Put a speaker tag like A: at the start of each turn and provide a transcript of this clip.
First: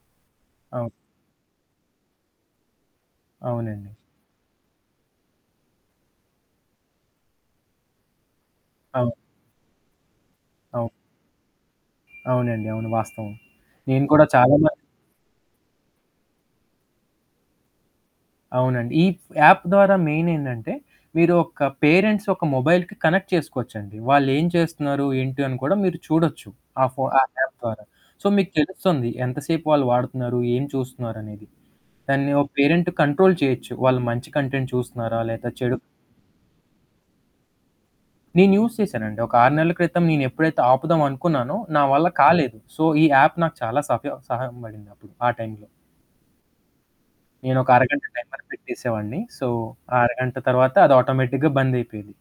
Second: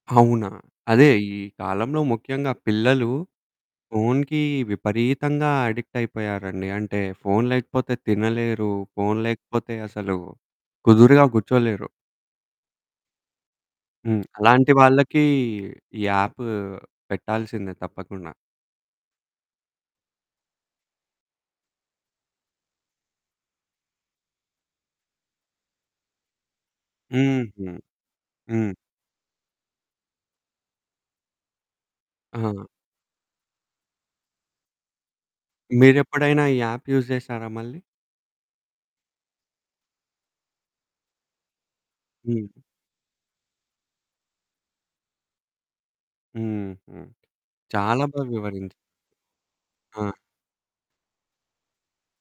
A: అవునా.
B: అవును.
A: అదే ఈ కాలంలో ముఖ్యంగా పిల్లలు
B: అవునండి.
A: ఫోనుకి విపరీతంగా అడిక్ట్ అయిపోయారండి. అంటే ఫోను లేకపోతే తినలేరు.
B: అవును.
A: ఫోను లేకపోతే అసలు
B: అవును.
A: కుదురుగా కూర్చోలేరు.
B: అవునండి. అవును వాస్తవం. నేను
A: హ్మ్.
B: కూడా చాలా
A: అలాంటి
B: మ
A: వాళ్ళకి ఈ యాప్ పెట్టాల్సిందే తప్పకుండా.
B: అవునండి. ఈ యాప్ ద్వారా మెయిన్ ఏంటంటే మీరు ఒక పేరెంట్స్ ఒక మొబైల్‌కి కనెక్ట్ చేసుకోవచ్చండి. వాళ్ళు ఏం చేస్తున్నారు ఏంటి అని కూడా మీరు చూడొచ్చు. ఆ ఫో ఆ
A: హుహు.
B: యాప్ ద్వారా. సో, మీకు
A: హ్మ్.
B: తెలుస్తుంది. ఎంతసేపు వాళ్ళు వాడుతున్నారు? ఏం చూస్తున్నారనేది? దాన్ని ఒ
A: ఆ!
B: పేరెంట్ కంట్రోల్ చేయొచ్చు. వాళ్ళు మంచి కంటెంట్ చూస్తున్నారా లేదా చెడు
A: మీరెప్పుడైనా ఈ యాప్ యూజ్ చేశారా మళ్ళీ?
B: నేను యూజ్ చేశానండి. ఒక 6 నెలల క్రితం నేను ఎప్పుడైతే ఆపుదాామో అనుకున్నానో. నా వల్ల
A: హ్మ్.
B: కాలేదు. సో, ఈ యాప్ నాకు చాలా సఫ సహాయంపడింది అప్పుడు ఆ టైంలో.
A: హుహు.
B: నేనొక
A: చాలా
B: అరగంట
A: బా
B: టైమర్
A: వివరించ్
B: పెట్టేసేవాడిని. సో, ఆ
A: ఆ!
B: అరగంట తర్వాత అది ఆటోమేటిక్‌గా బంద్ అయిపోయేది.